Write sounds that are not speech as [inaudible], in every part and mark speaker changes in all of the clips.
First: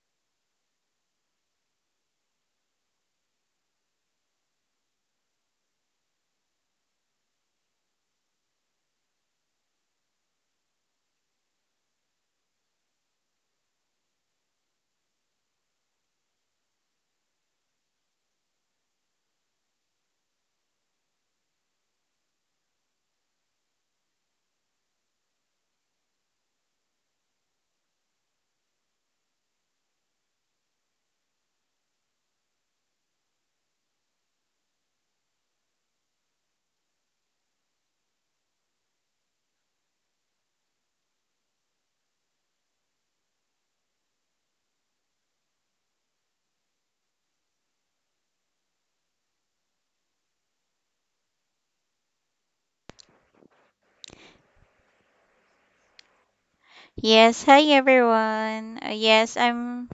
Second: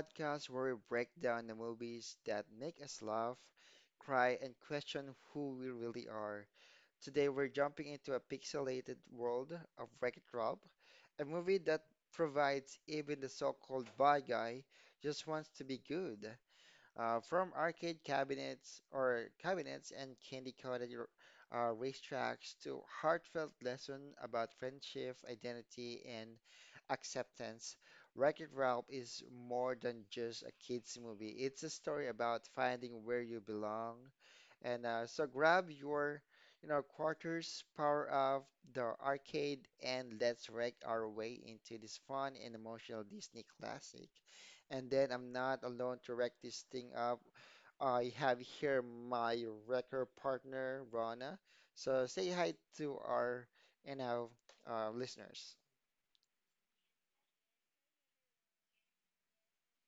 Speaker 1: podcast where we break down the movies that make us laugh, cry, and question who we really are. Today we're jumping into a pixelated world of Wreck-It Ralph, a movie that provides even the so-called bad guy just wants to be good. From arcade cabinets or cabinets and candy-coated racetracks to heartfelt lesson about friendship, identity, and acceptance, Wreck-It Ralph is more than just a kids movie. It's a story about finding where you belong. And so grab your quarters, power up the arcade, and let's wreck our way into this fun and emotional Disney classic. And then I'm not alone to wreck this thing up. I have here my wrecker partner, Rona. So say hi to our, you know, listeners.
Speaker 2: Yes, hi everyone. Yes,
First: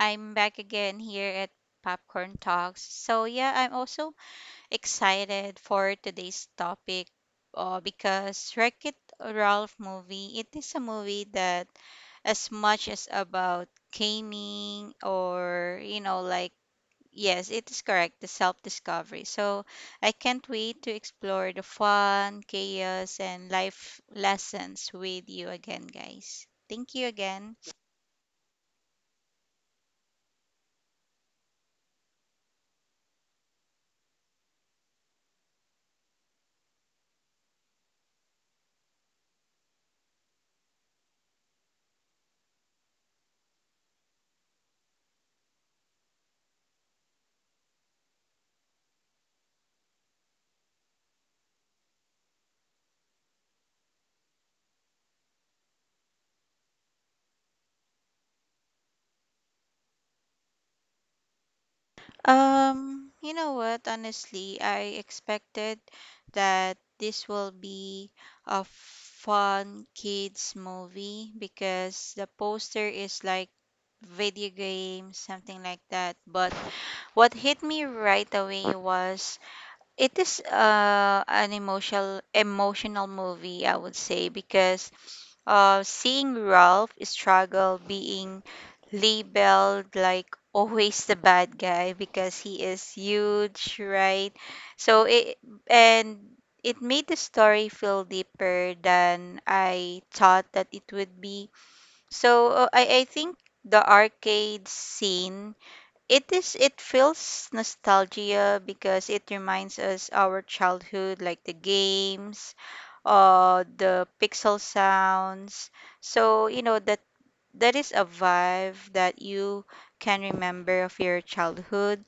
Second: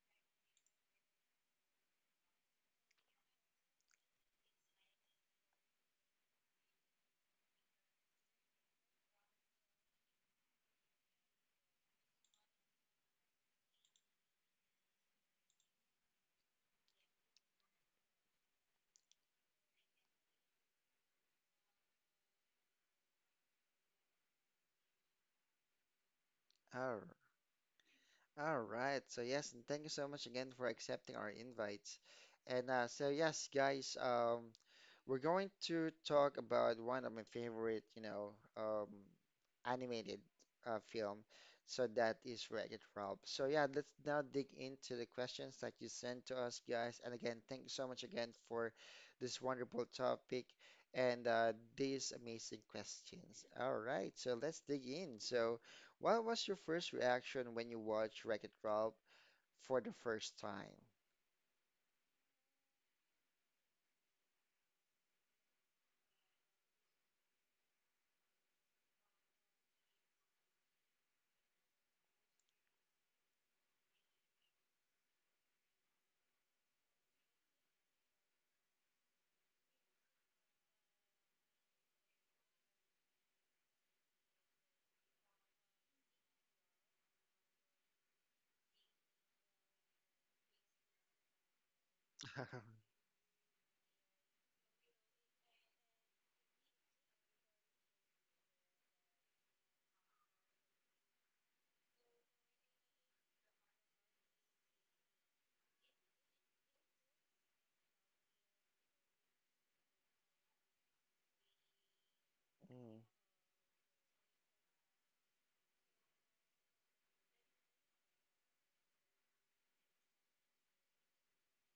Speaker 2: I'm back again here at Popcorn Talks. So yeah, I'm also excited for today's topic because Wreck-It Ralph movie, it is a movie that as much as about gaming or you know like yes, it is correct, the self-discovery. So I can't wait to explore the fun, chaos, and life lessons with you again, guys. Thank you
Speaker 1: All
Speaker 2: again.
Speaker 1: All right. So yes, and thank you so much again for accepting our invites. And so yes, guys. We're going to talk about one of my favorite, um, animated film. So that is Wreck-It Ralph. So yeah, let's now dig into the questions that you sent to us, guys. And again, thank you so much again for this wonderful topic and these amazing questions. All right, so let's dig in. So, what was your first reaction when you watched Wreck-It Ralph for the first time?
Speaker 2: You know what? Honestly, I expected that this will be a fun kids movie because the poster is like video game, something like that. But what hit me right away was it is an emotional movie, I would say, because seeing Ralph struggle being labeled like [laughs] always the bad guy because he is
Speaker 1: [laughs]
Speaker 2: huge, right? So it and it made the story feel deeper than I thought that it would be. So I think the arcade scene it feels nostalgia because it reminds us our childhood like the games,
Speaker 1: Mm,
Speaker 2: the pixel sounds. So, you know that that is a vibe that you can remember of your childhood.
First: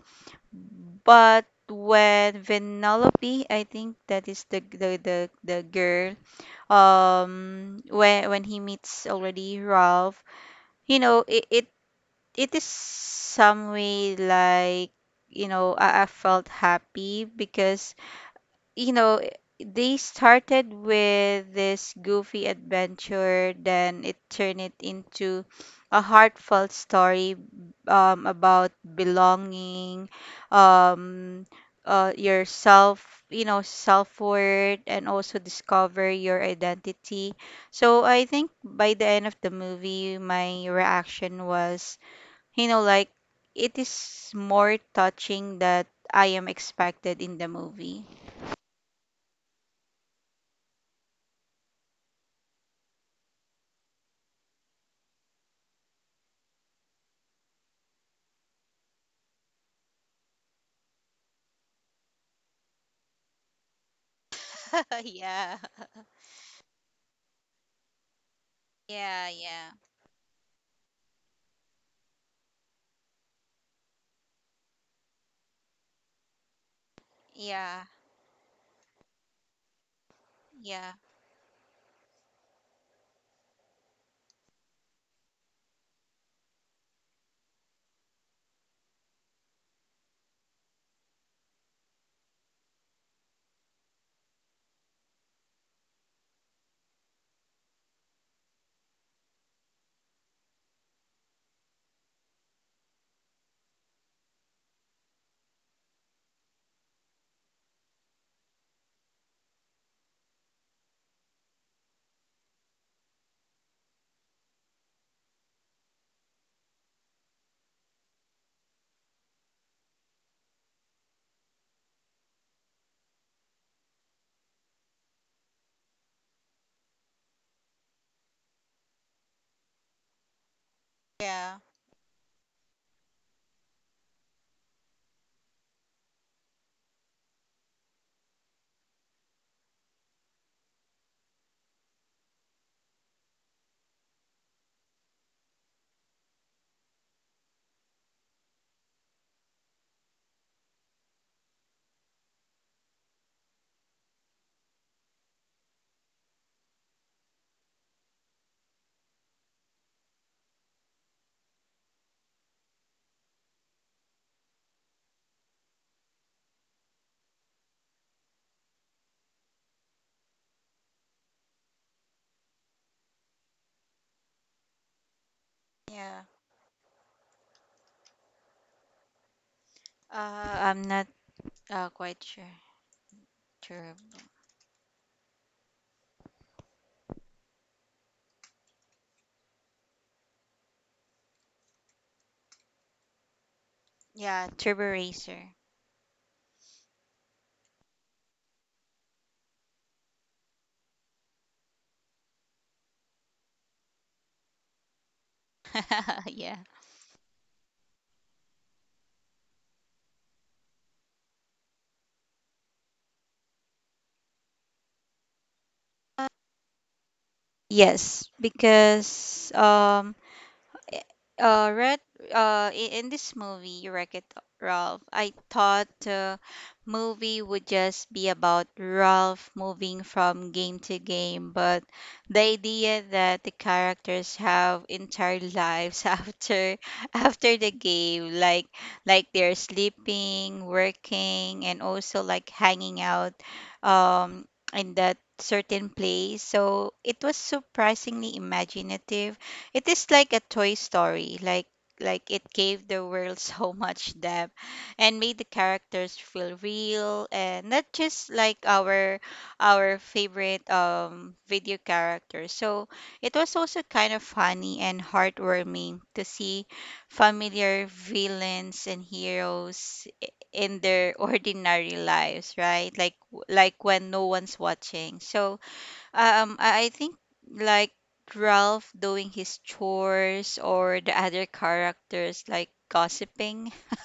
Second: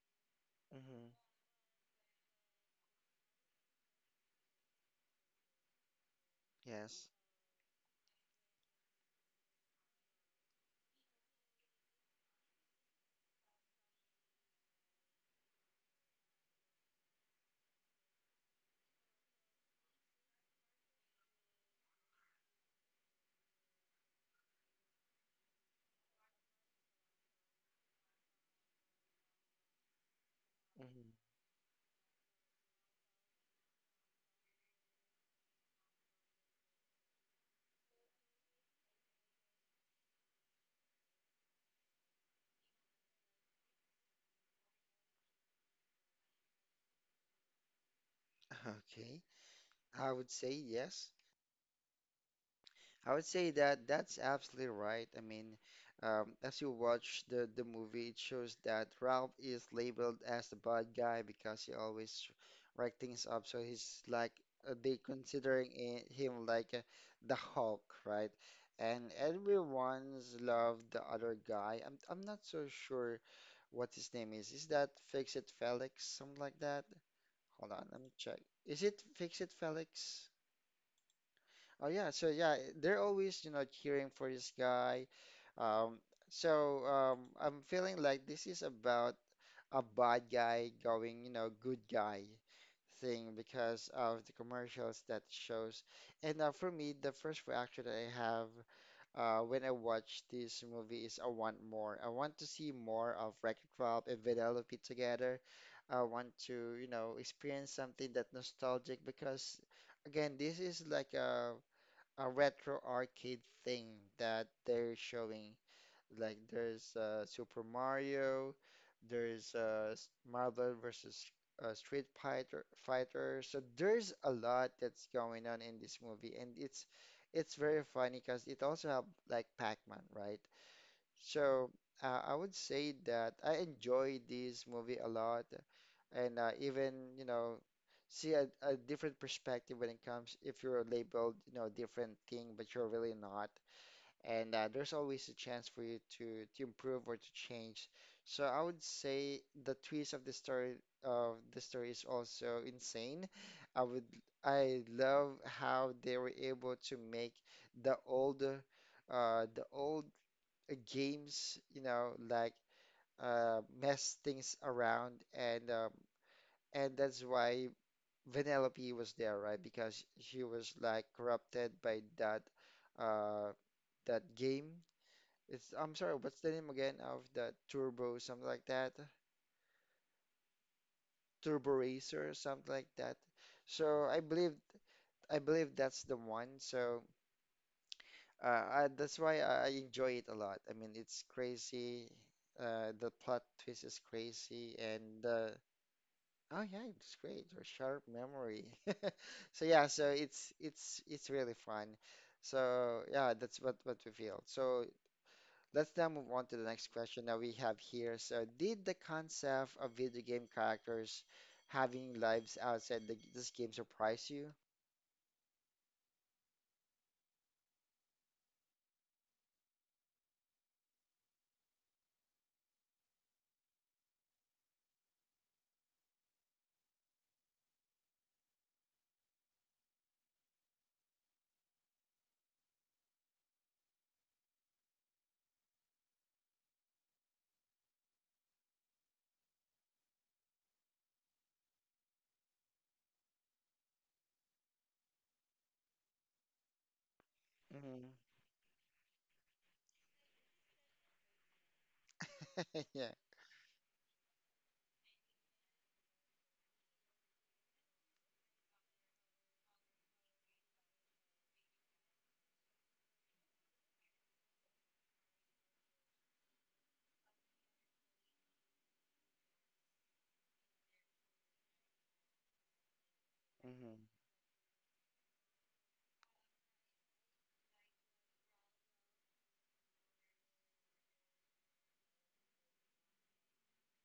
Speaker 1: mhm.
Speaker 2: But when Vanellope, I think that is the girl.
Speaker 1: Yes.
Speaker 2: When he meets already Ralph, you know, it it is some way like you know I felt happy because you know they started with this goofy adventure, then it turned it into a heartfelt story, about belonging,
Speaker 1: Mhm.
Speaker 2: um, your self you know self-worth, and also discover your identity. So I think by the end of the movie my reaction was, you know, like it is more touching that I am expected in the movie.
Speaker 1: [laughs] Okay. I would say yes. I would say that that's absolutely right. I mean, as you watch the movie, it shows that Ralph is labeled as the bad guy because he always wreck things up. So he's like they
Speaker 2: [laughs] Yeah.
Speaker 1: considering him like the Hulk, right? And
Speaker 2: Yeah, yeah.
Speaker 1: everyone's loved the other guy. I'm not so sure what his name is. Is that Fix It Felix, something like that? Hold on,
Speaker 2: Yeah,
Speaker 1: let me check. Is it Fix It Felix?
Speaker 2: yeah,
Speaker 1: Oh yeah, so yeah, they're always cheering for this guy. Um, so I'm feeling like this is about a bad guy going good guy thing because of the commercials that shows. And for me, the first reaction that I have when I watch this movie is I want more. I want to see more of Wreck-It Ralph and Vanellope together. I want to experience something that nostalgic because, again, this is like a retro arcade thing that they're showing. Like there's Super Mario, there's Marvel versus Street Fighter. So there's a lot that's going on in this movie, and it's very funny because it also have like Pac-Man, right? So
Speaker 2: yeah,
Speaker 1: I would say that I enjoy this movie a lot, and even see a different perspective when it comes if you're labeled different thing, but you're really not. And there's always a chance for you to improve or to change. So I would say the twist of the story is also insane. I would I love how they were able to make the old games, mess things around, and that's why Vanellope was there, right? Because she was like corrupted by uh, that game. It's I'm sorry, what's the
Speaker 2: yeah.
Speaker 1: name again of the Turbo, something like that,
Speaker 2: I'm not
Speaker 1: Turbo Racer,
Speaker 2: quite
Speaker 1: something like
Speaker 2: sure.
Speaker 1: that. So I
Speaker 2: Tur-
Speaker 1: believe I believe that's the one. So that's why I enjoy it a lot. I mean, it's crazy. The plot twist is crazy,
Speaker 2: yeah,
Speaker 1: and
Speaker 2: Turbo
Speaker 1: the
Speaker 2: Racer.
Speaker 1: Oh yeah, it's great. Your sharp memory. [laughs] So yeah, so it's really fun. So yeah, that's what we feel. So let's now move on to the
Speaker 2: [laughs]
Speaker 1: next
Speaker 2: Yeah.
Speaker 1: question that we have here. So did the concept of video game characters having lives outside this game surprise you?
Speaker 2: Yes, because Eh, uh Red in this movie Wreck-It Ralph I thought the movie would just be about Ralph moving from game to game, but the idea that the characters have entire lives [laughs] after the game, like they're sleeping, working, and also like hanging out um in that certain place. So it was
Speaker 1: Hmm.
Speaker 2: surprisingly imaginative. It is like a Toy Story, like it
Speaker 1: [laughs]
Speaker 2: gave
Speaker 1: Yeah.
Speaker 2: the world [laughs] so much depth and made the characters feel real and not just like our favorite video characters. So it was also kind of funny and heartwarming to see familiar villains and heroes in their [laughs] ordinary lives, right? Like
Speaker 1: Hmm.
Speaker 2: when no one's watching. So I think like Ralph doing his chores or the other characters like gossiping. [laughs]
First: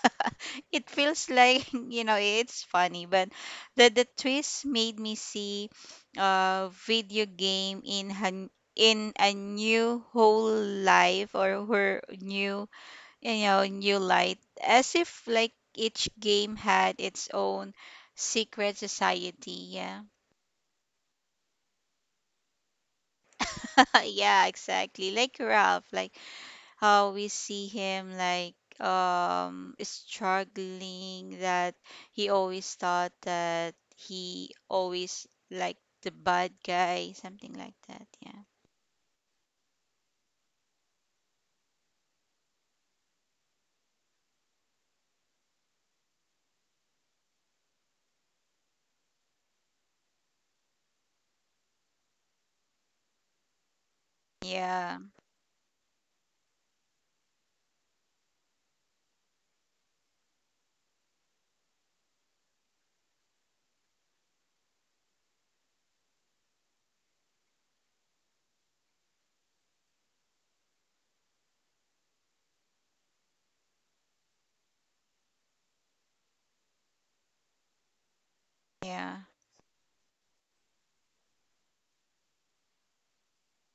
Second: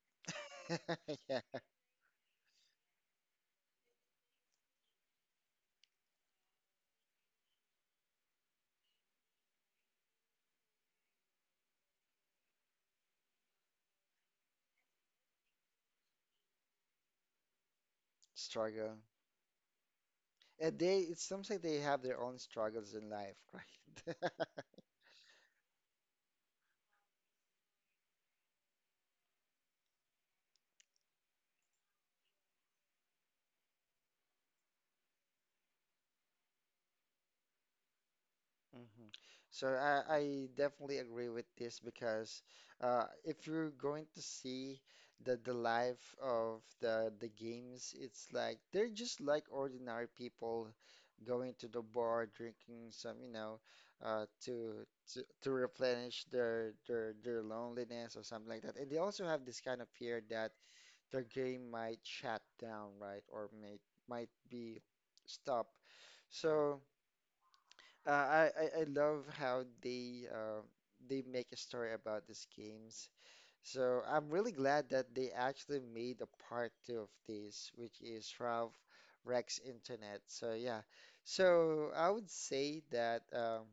Speaker 2: It
Speaker 1: [laughs]
Speaker 2: feels
Speaker 1: Yeah.
Speaker 2: like, [laughs] you know, it's funny, but the twist made me see a video game in a new whole life or her new, you know, new light, as if like each game had its own secret
Speaker 1: Struggle.
Speaker 2: society. Yeah.
Speaker 1: And it seems like they have their own struggles in life,
Speaker 2: [laughs]
Speaker 1: [laughs] right?
Speaker 2: Yeah, exactly. Like Ralph, like how we see him like struggling that he always thought that he always like the bad guy, something like that. Yeah.
Speaker 1: Hmm. So I definitely agree with this because if you're going to see the life of the games, it's like they're just like ordinary people going to the bar, drinking some, uh, to
Speaker 2: Yeah.
Speaker 1: to replenish their loneliness or something like that. And they also have this kind of fear that their game might shut down, right, or may might be stopped. So. I love how they make a story about these games. So I'm really glad that they actually made a part two of this, which is Ralph Rex Internet. So yeah, so I would say that um,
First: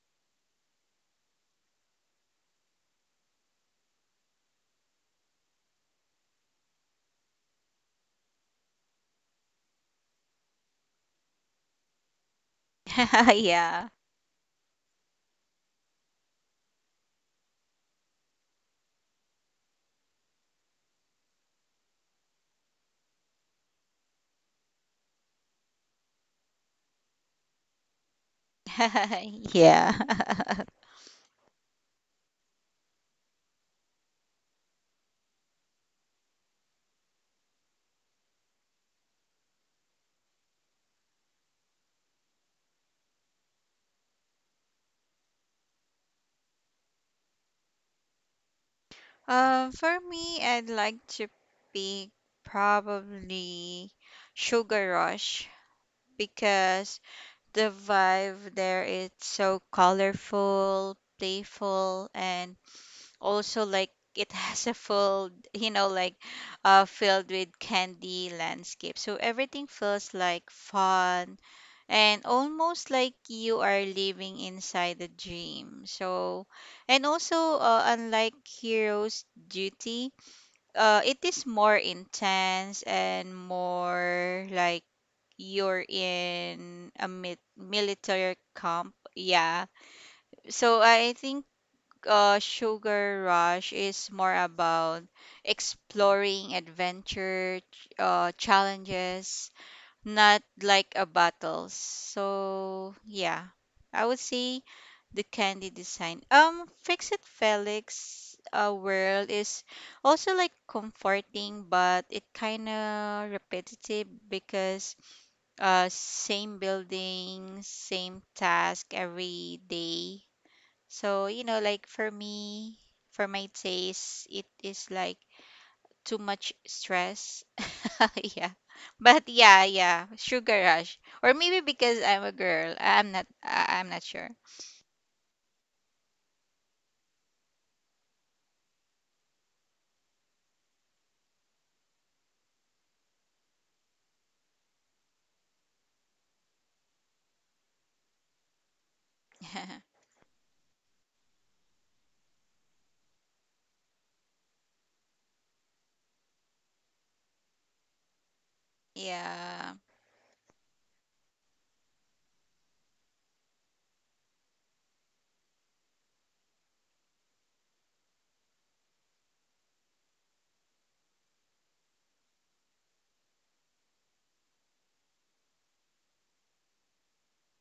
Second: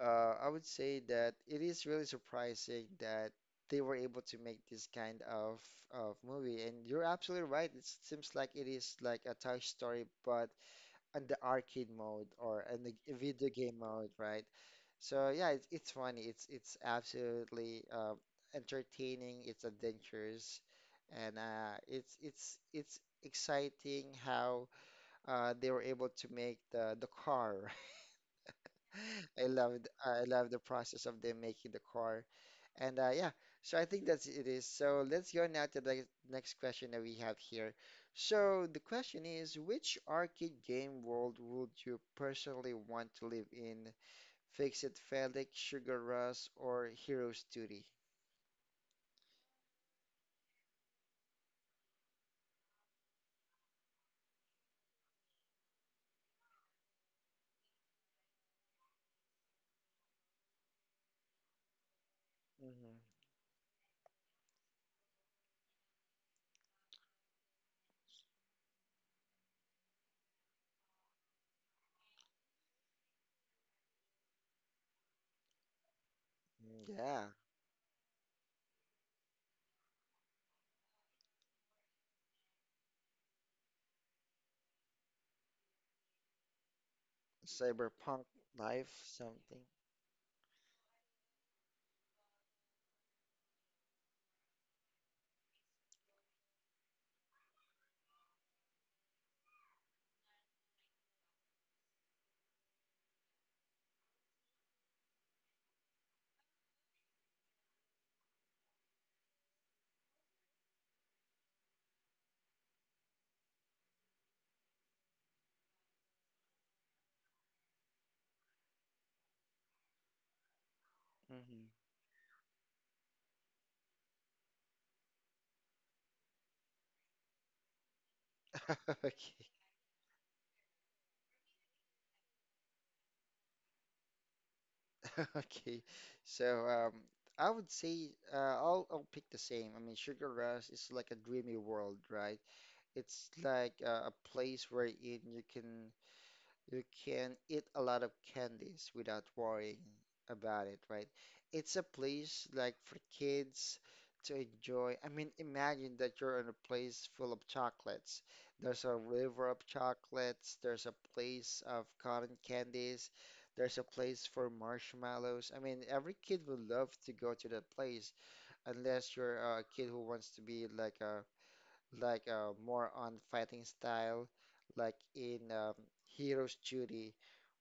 Speaker 1: uh, I would say that it is really surprising that they were able to make this kind of movie. And you're absolutely right. It seems like it is like a Toy Story, but and the arcade mode or
Speaker 2: Yeah. [laughs]
Speaker 1: video game
Speaker 2: Yeah.
Speaker 1: mode, right? So yeah, it's funny. It's absolutely entertaining. It's adventurous, and it's exciting how they were able to make the car. [laughs] I
Speaker 2: [laughs]
Speaker 1: loved
Speaker 2: Yeah.
Speaker 1: I love the
Speaker 2: [laughs]
Speaker 1: process of them making the car. And yeah, so I think that's it is. So let's go now to the next question that we have here. So the question is, which arcade game world would you personally want to live in? Fix It Felix, Sugar Rush, or Heroes Duty?
Speaker 2: For me, I'd like to pick probably Sugar Rush because the vibe there is so colorful, playful, and
Speaker 1: Hmm.
Speaker 2: also like it [laughs] has a full, you know, like filled with candy landscape. So everything feels like fun and almost like you are living inside a dream. So, and
Speaker 1: Yeah,
Speaker 2: also, unlike Hero's Duty, it is more intense and more like you're in a
Speaker 1: Cyberpunk
Speaker 2: military camp.
Speaker 1: Life something.
Speaker 2: Yeah. So I think Sugar Rush is more about exploring adventure challenges, not like a battles. So yeah, I would say the candy design. Fix It Felix world is also like comforting, but it kind of repetitive because same building, same task every day. So, you know,
Speaker 1: Mm-hmm.
Speaker 2: like for me, for my taste, it is like too much stress. [laughs] Yeah.
Speaker 1: [laughs]
Speaker 2: But
Speaker 1: Okay,
Speaker 2: yeah, yeah, sugar rush. Or maybe because I'm a girl. I'm not sure.
Speaker 1: [laughs] okay. So I would say I'll pick the same. I mean, Sugar Rush is like a dreamy world, right? It's like a place where in you can eat a lot of candies without worrying
Speaker 2: [laughs]
Speaker 1: about it, right? It's a place like for kids to enjoy. I mean, imagine that you're in a place full of chocolates. There's a river of
Speaker 2: Yeah.
Speaker 1: chocolates. There's a place of cotton candies. There's a place for marshmallows. I mean, every kid would love to go to that place unless you're a kid who wants to be like a like more on fighting style, like in Heroes Duty,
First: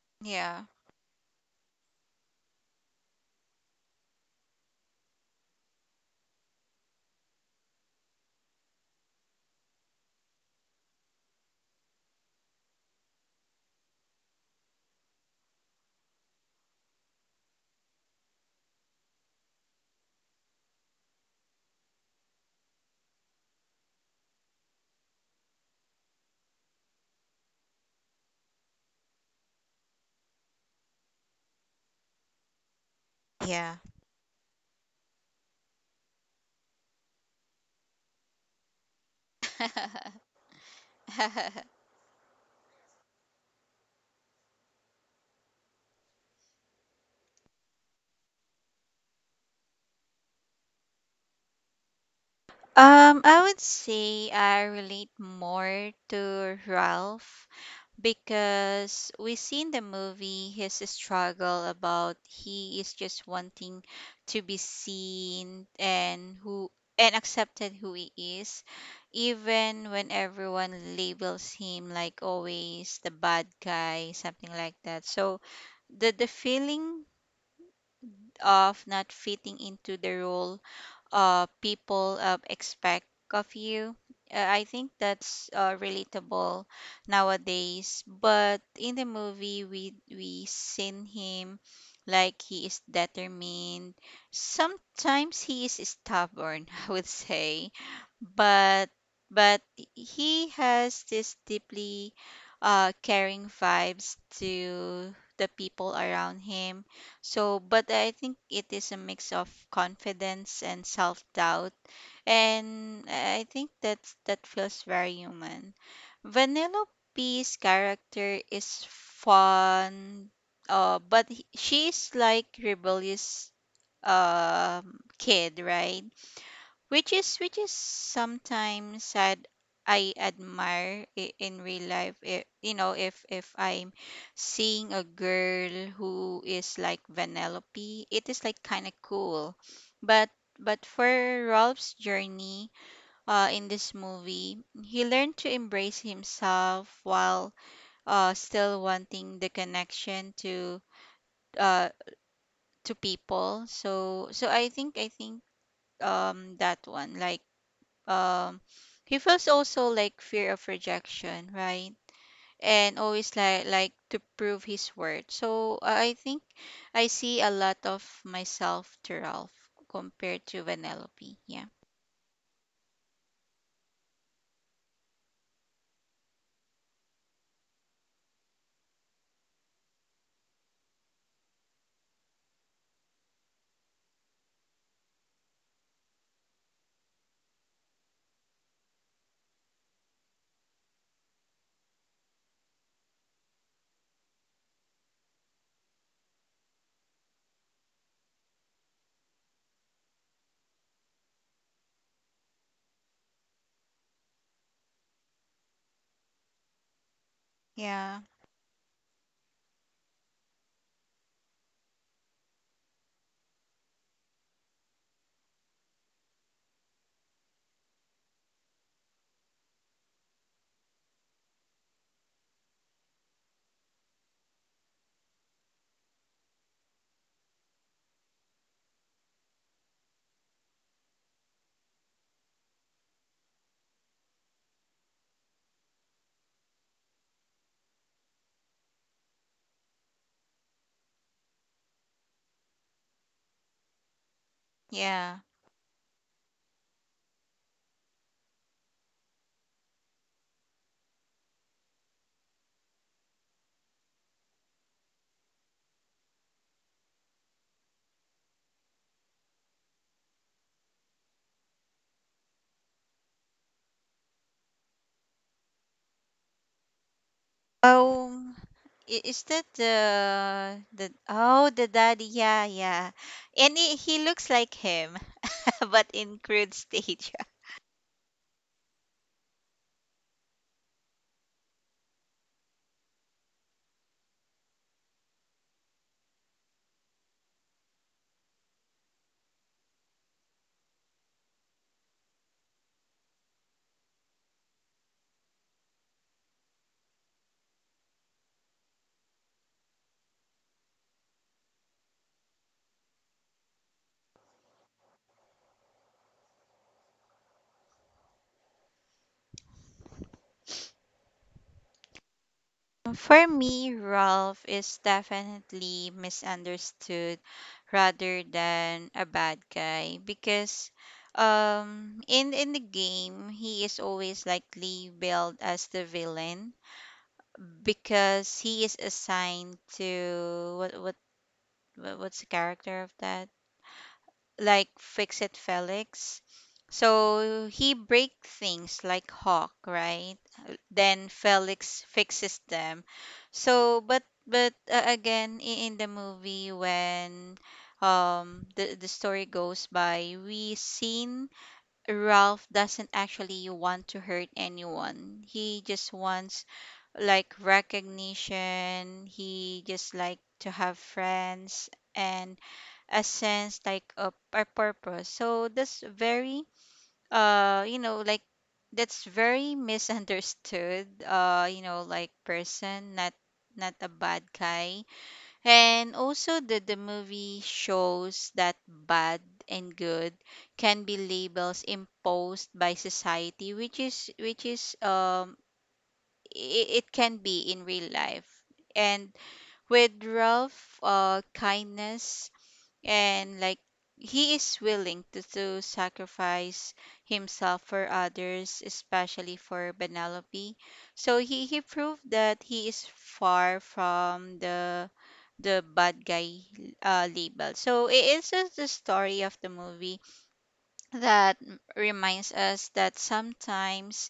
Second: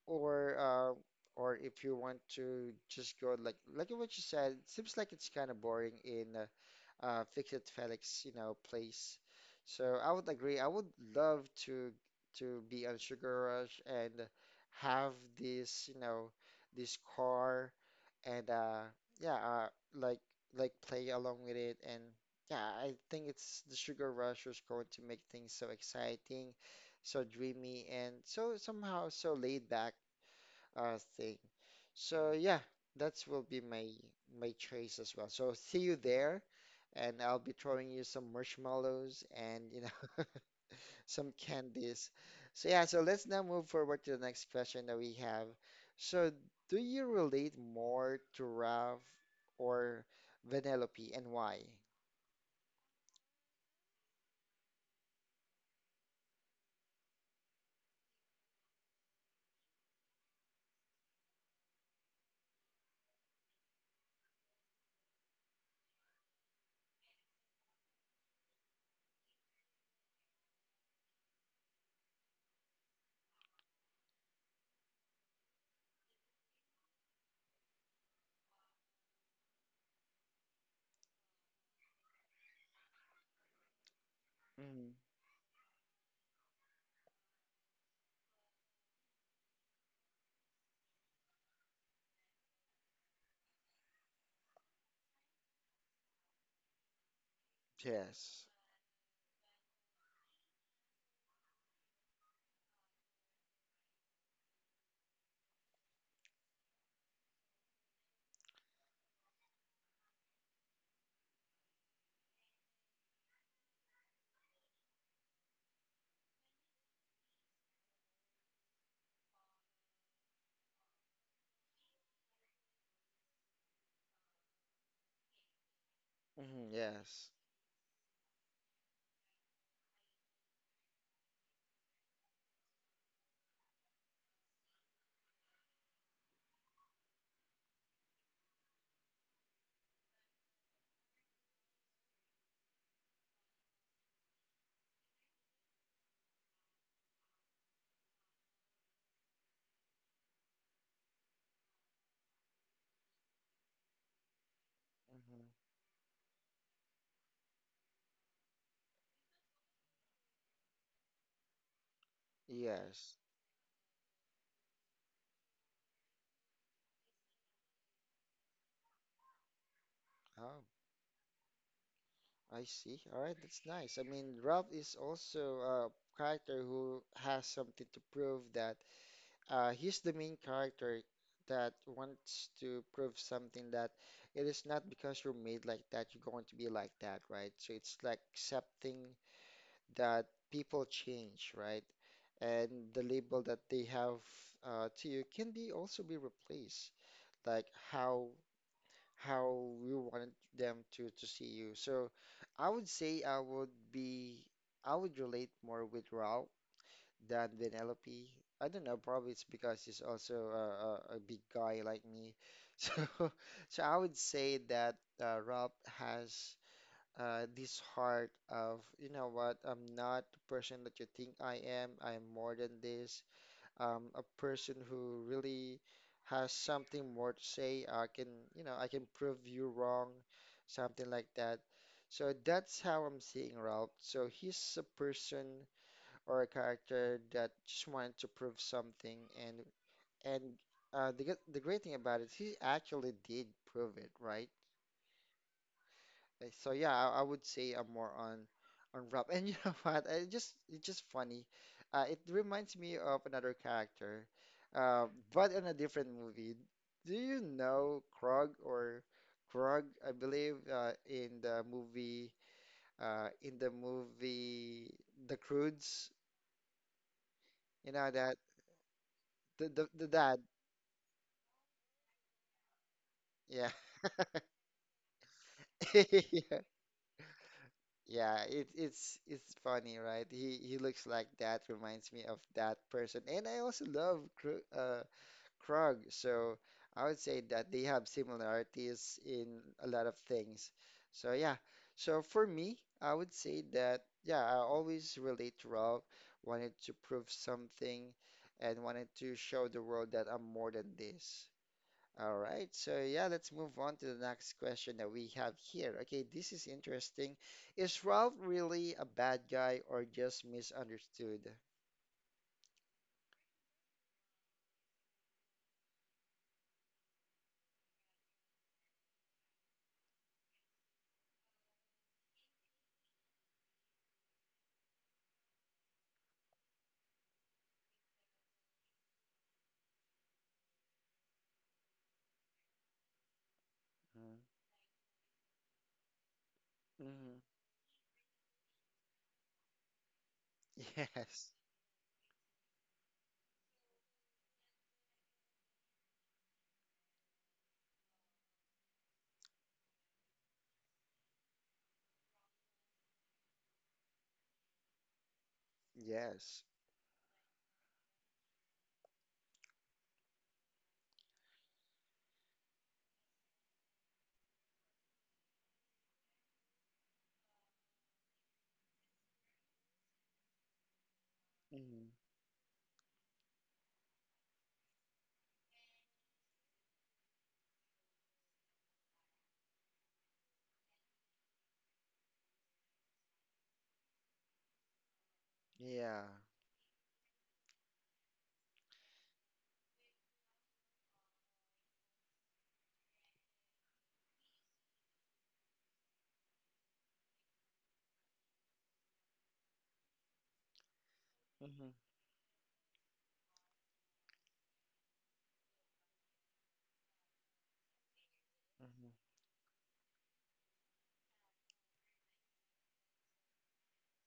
Speaker 1: or
Speaker 2: Yeah.
Speaker 1: uh, or if you want to just go like what you said, seems like it's kind of boring in Fixit Felix place. So I would agree. I would love to be on Sugar Rush and have this, you know, this car and yeah uh like like play along with it. And yeah, I think it's the sugar rush is going to make things so exciting, so dreamy, and so somehow so laid back thing. So yeah, that's will be
Speaker 2: Yeah.
Speaker 1: my choice as well. So see you there, and I'll be throwing you some marshmallows and [laughs] some
Speaker 2: [laughs]
Speaker 1: candies. So yeah, so let's now move forward to the next question that we have. So do you relate more to Ralph or Vanellope and why?
Speaker 2: I would say I relate more to Ralph because we see in the movie his struggle about he is just wanting to be seen and accepted who he is even when everyone labels him like always the bad guy, something like that. So the feeling of not fitting into the role people expect of you. I think
Speaker 1: Hmm.
Speaker 2: that's relatable nowadays. But in the movie, we seen him like he is determined. Sometimes he is stubborn, [laughs] I would say,
Speaker 1: Yes.
Speaker 2: but but he has this deeply caring vibes to the people around him. So but I think it is a mix of confidence and self-doubt, and I think that's that feels very human. Vanellope's character is fun, but she's like rebellious kid, right?
Speaker 1: Hmm.
Speaker 2: which
Speaker 1: Yes.
Speaker 2: is which is sometimes sad. I admire in real life. You know, if I'm seeing a girl who is like Vanellope, it is like kind of cool. But for Rolf's journey in this movie, he learned to embrace himself while still wanting the connection uh, to people. So so I think
Speaker 1: Hmm.
Speaker 2: that one like um he feels also like fear of rejection, right? And
Speaker 1: Yes.
Speaker 2: always like to prove his worth. So I think I see a lot of myself to Ralph compared to
Speaker 1: Oh,
Speaker 2: Vanellope. Yeah.
Speaker 1: I see. All right, that's nice. I mean, Ralph is also a character who has something to prove that he's the main character that wants to prove something that it is not because you're made like that, you're going to be like that, right? So it's like accepting that people change, right? And the label that they have to you can be also be replaced, like how how you wanted them to see you. So I would say I would be I would relate more with Ralph than
Speaker 2: Yeah.
Speaker 1: Penelope. I don't know, probably it's because he's also a big guy like me. [laughs] So, I would say that Rob has this heart of, you know what, I'm not the person that you think I am. I am more than this. I'm a person who really has something more to say. I can prove you wrong, something like that. So that's how I'm seeing Rob. So he's a person or a character that just wanted to prove something and and the great thing about it, he actually did prove it, right?
Speaker 2: Yeah.
Speaker 1: So yeah, I would say I'm more on Rob. And you know [laughs] what? It's just funny. It reminds me of another character, uh, but in a different movie. Do you know Krog or Krog? I believe in the movie The Croods. You know that
Speaker 2: Oh, is that
Speaker 1: the dad.
Speaker 2: the oh the daddy? Yeah, yeah.
Speaker 1: Yeah.
Speaker 2: And he looks
Speaker 1: [laughs]
Speaker 2: like him, [laughs] but in
Speaker 1: Yeah.
Speaker 2: crude stage.
Speaker 1: Yeah, it's funny, right? He looks like that, reminds me of that person. And I also love Kr Krug, so I would say that they have similarities in a lot of things. So yeah, so for me, I would say that yeah, I always relate to Ralph, wanted to prove something and wanted to show the world that I'm more than this. All right, so yeah, let's move on to the next question that we have here. Okay, this is interesting. Is Ralph really a bad guy or just misunderstood?
Speaker 2: For me, Rolf is definitely misunderstood rather than a bad guy because in the game he is always likely billed as the villain because he is assigned to what's the character of that, like Fix It Felix.
Speaker 1: Mm-hmm.
Speaker 2: So he break things like Hawk, right?
Speaker 1: [laughs]
Speaker 2: Then
Speaker 1: Yes,
Speaker 2: Felix fixes them. So, but again, in the movie when the story goes by, we seen Ralph doesn't actually want to hurt anyone. He just wants
Speaker 1: yes,
Speaker 2: like recognition. He just like to have friends and a sense like a purpose. So that's very you know like that's very [laughs] misunderstood you know
Speaker 1: hmm
Speaker 2: like person, not not a bad guy. And also the movie shows that bad and good can be labels imposed by society, which is
Speaker 1: yeah.
Speaker 2: it, it can be in real life. And with Ralph kindness and like he is willing to sacrifice himself for others, especially for Penelope. So he
Speaker 1: hmm
Speaker 2: proved that he is far from the bad guy label. So it is just the
Speaker 1: hmm
Speaker 2: story of the movie that reminds us that sometimes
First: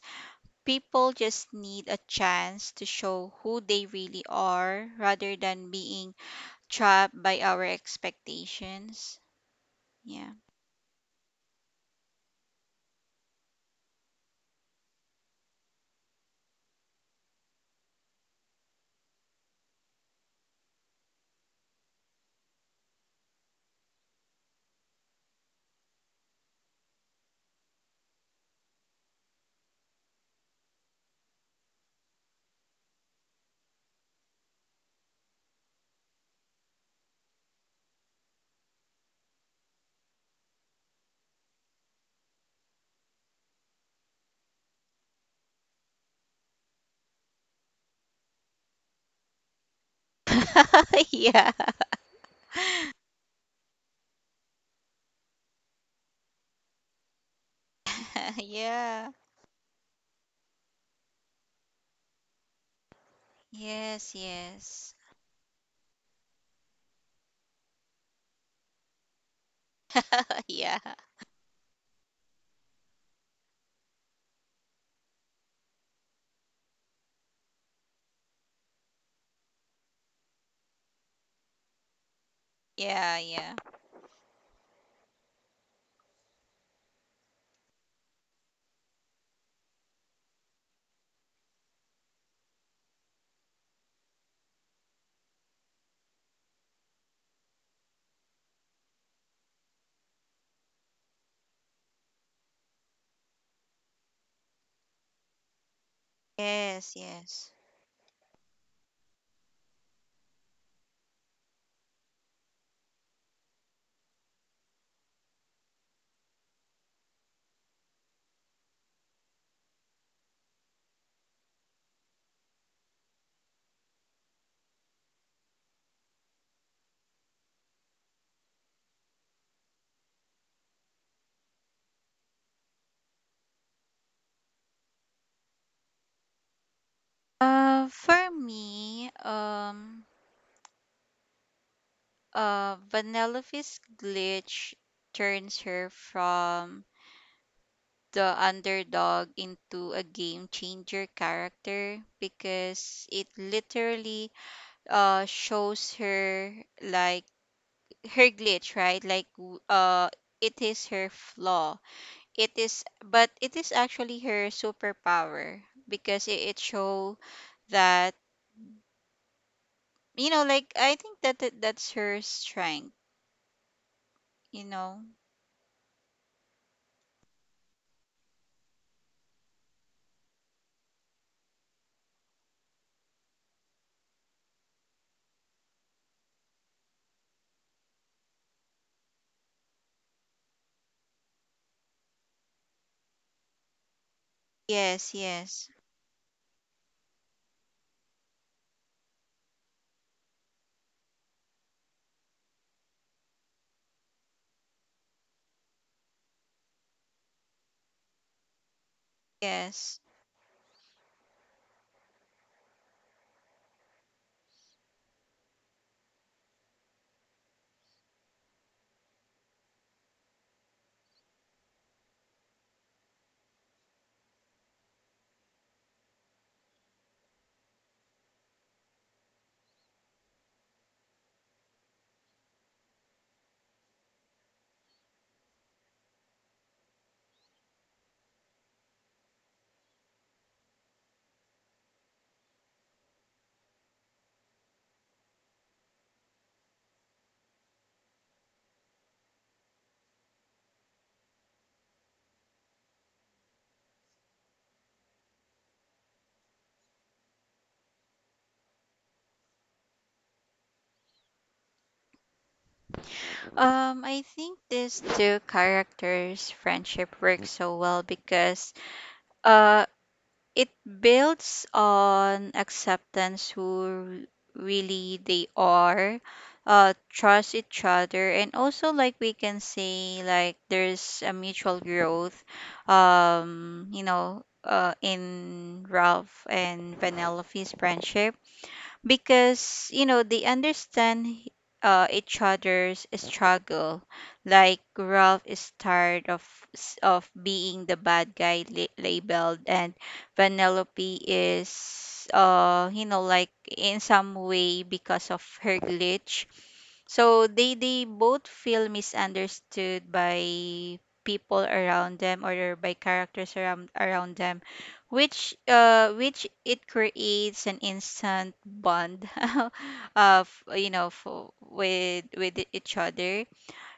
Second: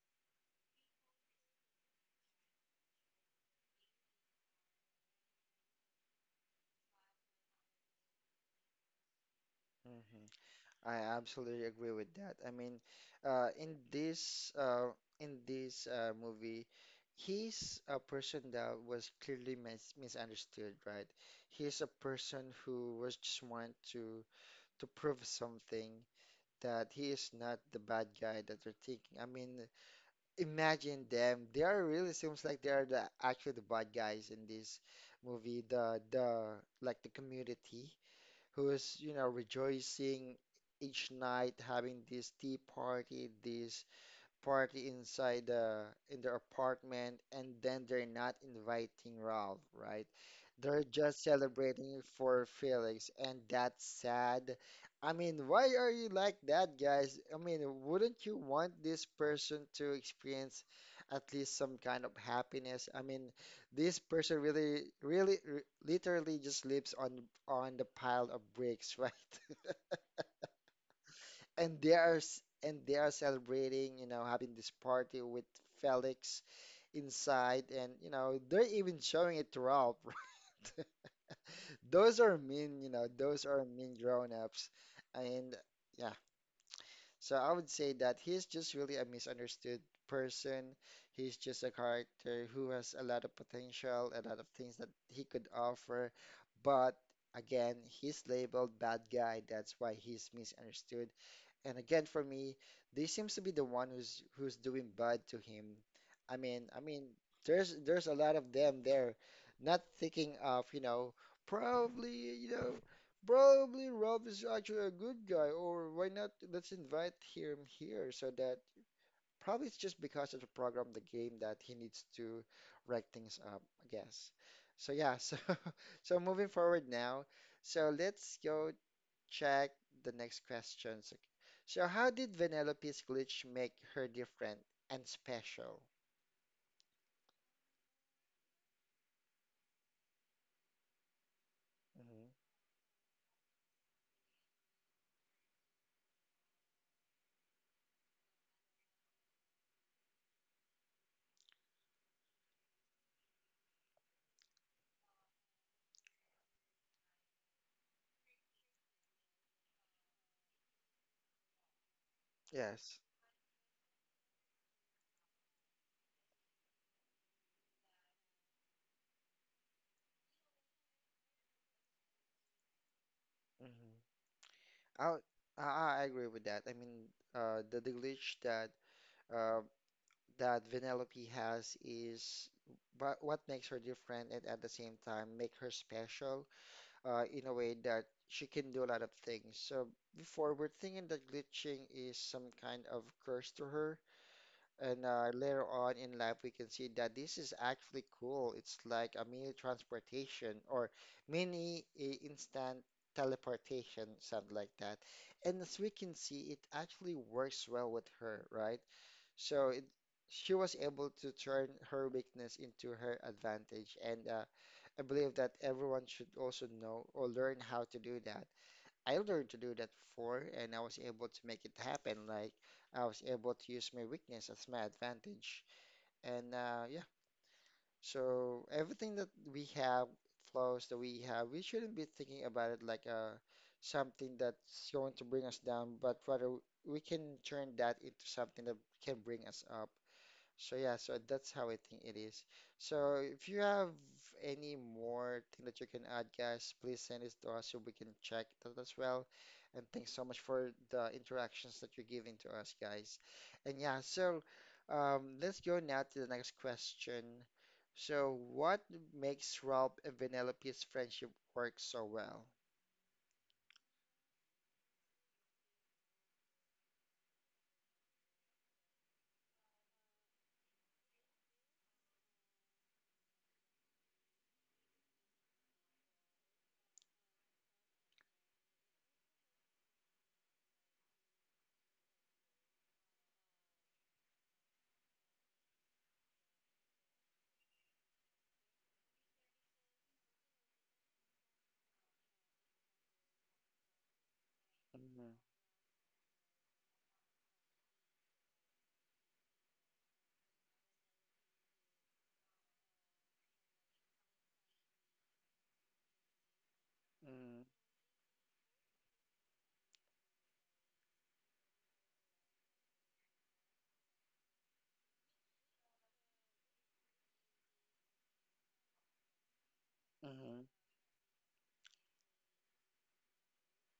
Speaker 2: people just need a chance to show who they really are rather than being trapped by our expectations.
Speaker 1: hmm
Speaker 2: Yeah.
Speaker 1: I absolutely agree with that. I mean, uh, in this uh, in this movie, he's a person that was clearly misunderstood, right? He's a person who was just want to prove something, that he is not the bad guy that they're thinking. I mean, imagine them. They are really seems like they are the actually the bad guys in this movie. The like the community who is, you know, rejoicing each night, having this tea party, this party inside the in their apartment, and then they're not inviting Ralph, right? They're
Speaker 2: [laughs]
Speaker 1: just
Speaker 2: Yeah.
Speaker 1: celebrating for Felix, and that's sad. I mean, why are you like that, guys? I mean, wouldn't
Speaker 2: [laughs]
Speaker 1: you want this
Speaker 2: Yeah.
Speaker 1: person to experience at least some kind of happiness? I mean, this
Speaker 2: Yes,
Speaker 1: person really,
Speaker 2: yes.
Speaker 1: really, r literally just lives on the pile of bricks, [laughs] right?
Speaker 2: [laughs] Yeah.
Speaker 1: And and they are celebrating, you know, having this party with Felix inside, and you know, they're even showing it to Ralph, [laughs] those are mean, you know,
Speaker 2: Yeah,
Speaker 1: those
Speaker 2: yeah.
Speaker 1: are mean grown-ups. And yeah, so I would say that he's just really a misunderstood person. He's just a character who has a lot of potential, a lot of things that he could offer. But again, he's labeled bad guy. That's why he's misunderstood. And again, for me, this seems to be the one who's doing bad to him. I
Speaker 2: Yes,
Speaker 1: mean,
Speaker 2: yes.
Speaker 1: there's a lot of them there, not thinking of, you know, probably Rob is actually a good guy, or why not? Let's invite him here so that probably it's just because of the program, the game that he needs to wreck things up, I guess. So yeah, so [laughs] so moving forward now. So let's go check the next questions. Okay. So, how did Vanellope's glitch make her different and special?
Speaker 2: For me,
Speaker 1: hmm
Speaker 2: Vanellope's glitch turns her from the underdog into a game changer character because it literally shows her like her glitch, right? It is her flaw, it is,
Speaker 1: Yes.
Speaker 2: but it is actually her superpower because it show that you know like I think that that's her strength,
Speaker 1: hmm
Speaker 2: you know.
Speaker 1: I, I agree with that. I mean, the glitch that uh, that Vanellope has is but what makes her different and at the same time make her special, in a way that she can do a lot of things. So before we're thinking that glitching is some kind of curse to her. And
Speaker 2: Yes,
Speaker 1: later
Speaker 2: yes,
Speaker 1: on in life, we can see that this is actually cool. It's like a mini transportation or mini instant teleportation, something like that. And as we can see, it actually works well with her, right? So it,
Speaker 2: yes.
Speaker 1: she was able to turn her weakness into her advantage. And I believe that everyone should also know or learn how to do that. I learned to do that before, and I was able to make it happen. Like I was able to use my weakness as my advantage. And yeah, so everything that we have, flaws that we have, we shouldn't be thinking about it like something that's going to bring us down, but rather we can turn that into something that can bring us up. So yeah, so that's how I think it is. So if you have any more thing that you can add, guys, please send it to us so we can check that as well. And thanks so much for the interactions that you're giving to us, guys. And yeah, so let's go now to the next question. So what makes Ralph and Penelope's friendship work so well?
Speaker 2: I think these two characters friendship works so well because uh it builds on acceptance who really they are, trust each other, and also like we can say like there's a mutual growth, you know, in Ralph and Penelope's friendship because you know they understand each other's struggle. Like
Speaker 1: Mm-hmm.
Speaker 2: Ralph is tired of of being the bad guy labeled, and Penelope is you know like in some way because of her glitch. So they both feel misunderstood by people around them or by characters around them, which it creates an instant bond [laughs] of
Speaker 1: Mm-hmm.
Speaker 2: you know for, with each other.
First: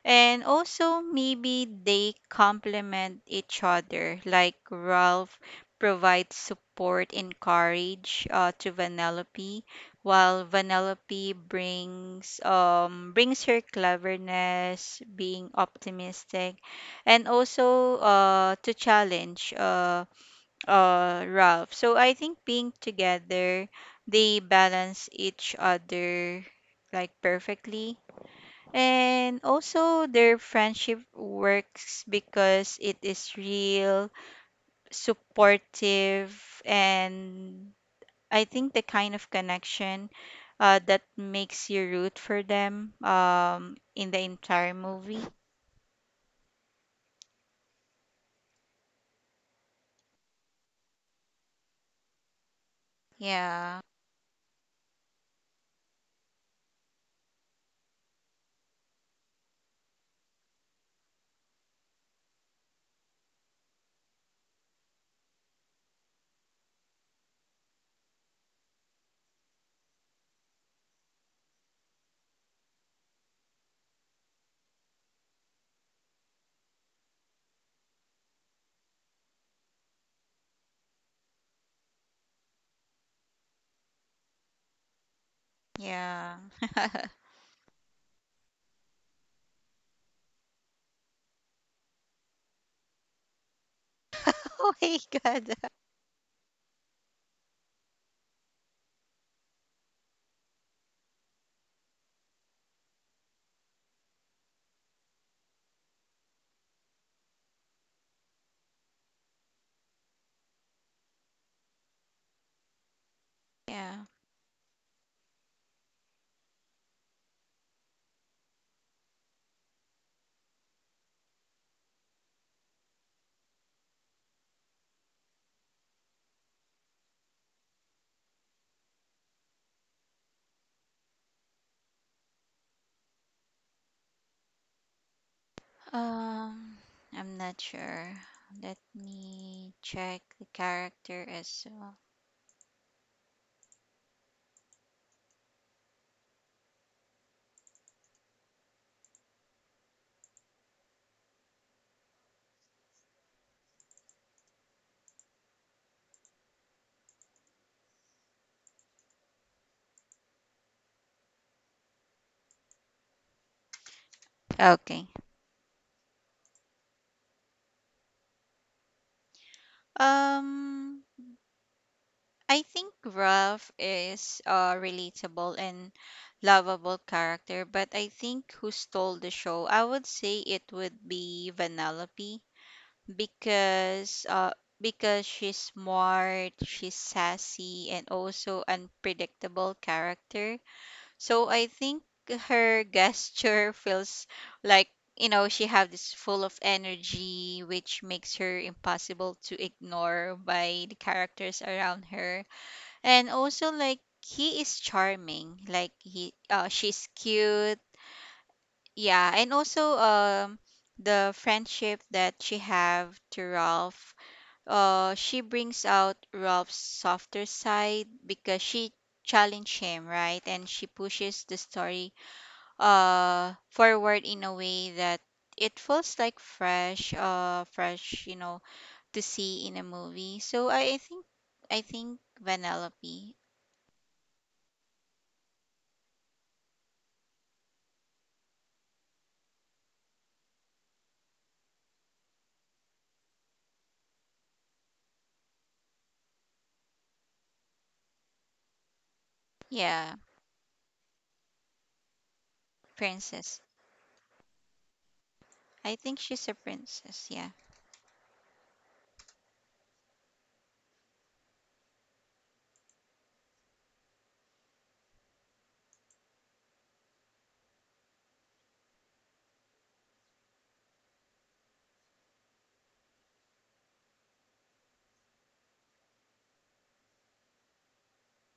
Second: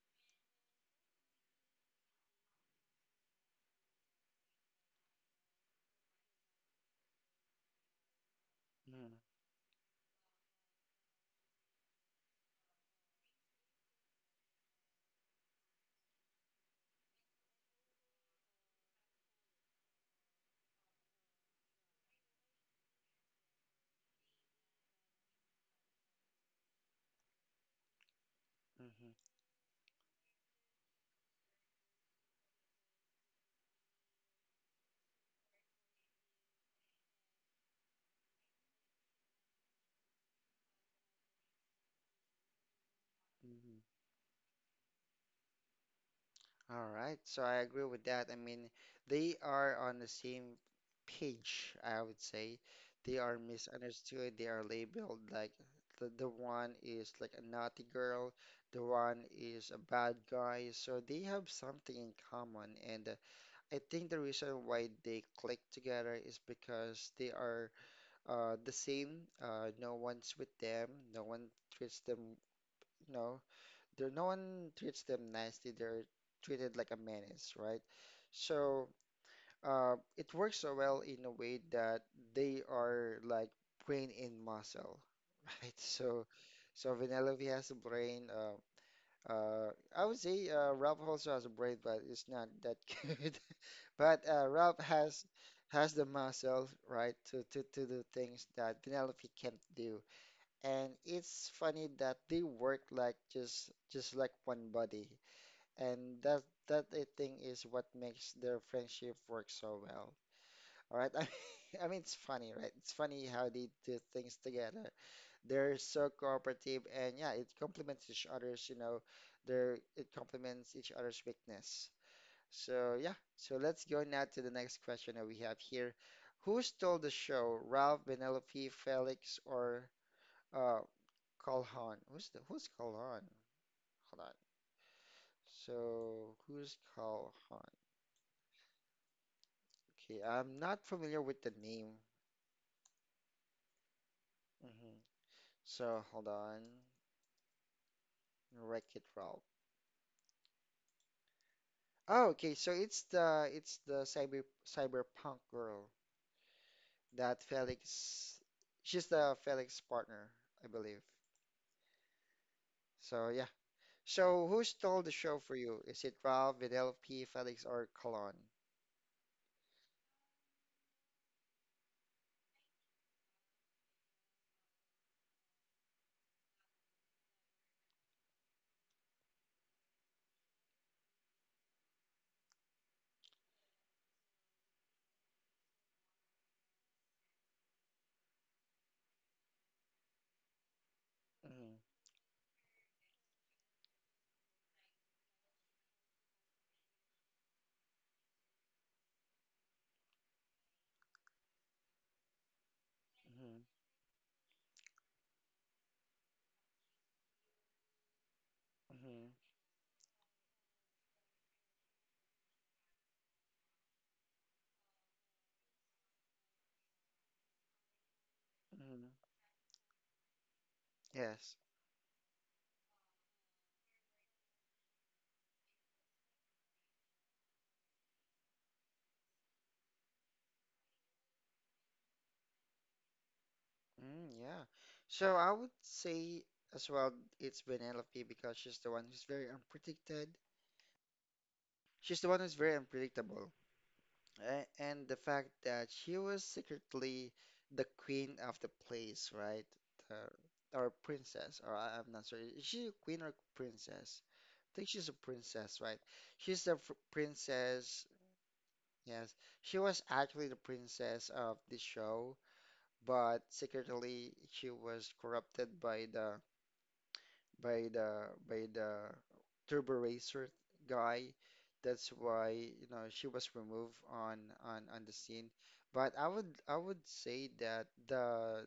Speaker 2: And also maybe they complement each other, like Ralph provides support and courage to
Speaker 1: Mm-hmm.
Speaker 2: Vanellope, while Vanellope brings brings her cleverness, being optimistic, and also to challenge Ralph. So I think being together, they balance each other like perfectly. And also their friendship works because it is real, supportive, and I think the kind of connection that makes you root for them
Speaker 1: Mm-hmm.
Speaker 2: in the entire movie.
Speaker 1: All right, so I agree with that. I mean, they are on the same page, I would say. They are
Speaker 2: Yeah,
Speaker 1: misunderstood, they are labeled like the one is like a naughty girl, the one is a bad guy. So they have something in common, and I think the reason why they click together is because they are the same. No one's with them, no one treats them. No, there no one treats them nicely. They're treated like a menace, right? So it works so well in a way that they are like brain in muscle, [laughs] right? So
Speaker 2: yeah.
Speaker 1: so
Speaker 2: [laughs]
Speaker 1: Vanellope has a brain. Uh, I would say Ralph also has a brain, but it's not that [laughs] good. But
Speaker 2: Oh
Speaker 1: Ralph
Speaker 2: my God. [laughs]
Speaker 1: has the muscle, right, to do things that Vanellope can't do, and it's funny that they work like just like one body, and that I think is what makes their friendship work so well. All right. [laughs] I mean it's funny, right? It's funny how they do
Speaker 2: Yeah.
Speaker 1: things together. They're so cooperative and yeah, it complements each you know, their it complements each other's weakness. So yeah. So let's go now to the next question that we have here. Who stole the show? Ralph, Penelope, Felix, or uh Calhoun? Who's Calhoun? Hold on. So who's
Speaker 2: Um, I'm
Speaker 1: Calhoun?
Speaker 2: not sure. Let me
Speaker 1: Okay,
Speaker 2: check
Speaker 1: I'm
Speaker 2: the
Speaker 1: not familiar with the
Speaker 2: character
Speaker 1: name.
Speaker 2: as well.
Speaker 1: hmm So hold on, Wreck-It Ralph. Oh, okay. So it's the cyber cyberpunk girl that Felix. She's the Felix partner, I believe. So yeah. So who stole the show for
Speaker 2: Okay.
Speaker 1: you? Is it Ralph, Videlpi, Felix, or Colon?
Speaker 2: Um, I think Ralph is a relatable and lovable character, but I think who stole the show? I would say it would be Vanellope because uh because she's smart, she's sassy, and also unpredictable character. So
Speaker 1: hmm
Speaker 2: I think her gesture feels like she have this full of energy which makes her impossible to ignore by the characters around her, and
Speaker 1: hmm
Speaker 2: also like he is charming, like he she's cute.
Speaker 1: hmm
Speaker 2: Yeah, and also the friendship that she have to Ralph, she brings out Ralph's softer side because she
Speaker 1: hmm
Speaker 2: challenge him, right, and she pushes
Speaker 1: Yes.
Speaker 2: the story forward in a way that it feels like fresh, to see in a movie. So I think I think Vanellope.
Speaker 1: Mm, yeah. So I would say as well, it's Penelope because she's the one who's very unpredicted. She's the one who's very unpredictable. And the fact that she was secretly the queen of the place, right?
Speaker 2: Yeah,
Speaker 1: Uh, or princess, or I'm not sure. Is she a queen or
Speaker 2: princess.
Speaker 1: princess? I think she's a princess, right?
Speaker 2: I think she's a
Speaker 1: She's the
Speaker 2: princess. Yeah,
Speaker 1: princess. Yes, she was actually the princess of the show, but secretly she was corrupted by the by the by the turbo racer guy. That's why, you know, she was removed on on the scene. But I would say that the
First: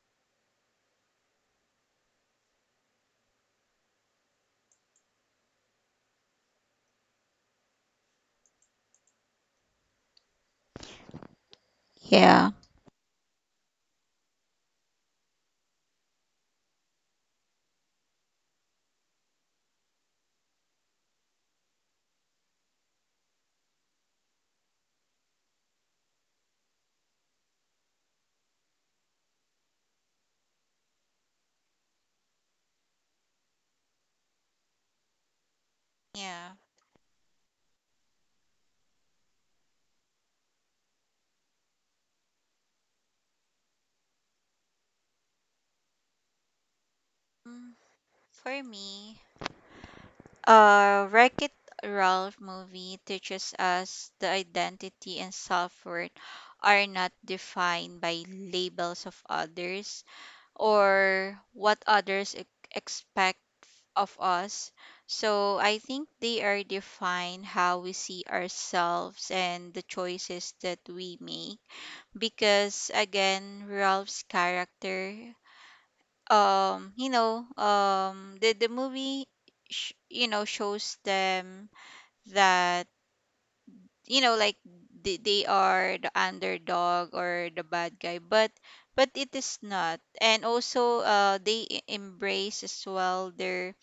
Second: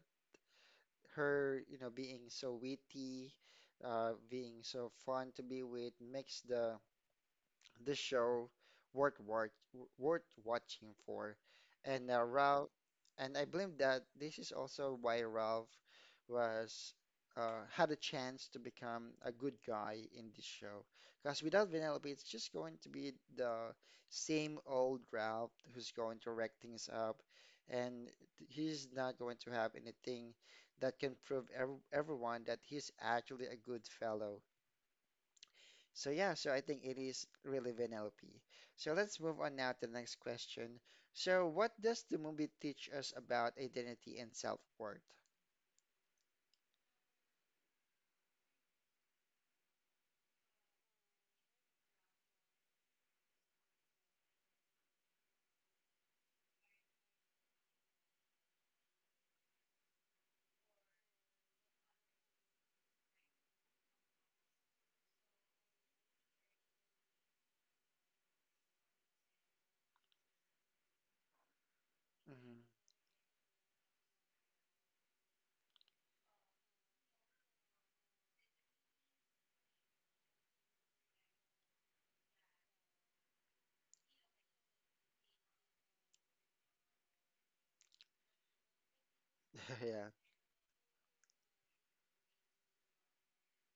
Speaker 1: her, you know, being so witty, being so fun to be with makes the show worth watch, worth watching for. And
Speaker 2: yeah,
Speaker 1: Ralph, and I believe that this is also why Ralph was had a chance to become a good guy in this show. Because without Vanellope, it's just going to be the same old Ralph who's going to wreck things up, and he's not going to have anything that can prove ev everyone that he's actually a good fellow. So yeah,
Speaker 2: yeah.
Speaker 1: so I think it is really NLP. So let's move on now to the next question. So what does the movie teach us about identity and self-worth?
Speaker 2: Mm, for me, wreck it ralph movie teaches us the identity and self-worth are not defined by labels of others or what others expect of us. So I think they are define how we see ourselves and the choices that we make.
Speaker 1: hmm
Speaker 2: Because again, Ralph's character, the movie you know, shows them that, you know, like they are the underdog or the bad guy, but it is
Speaker 1: [laughs]
Speaker 2: not.
Speaker 1: Yeah.
Speaker 2: And also they embrace as well their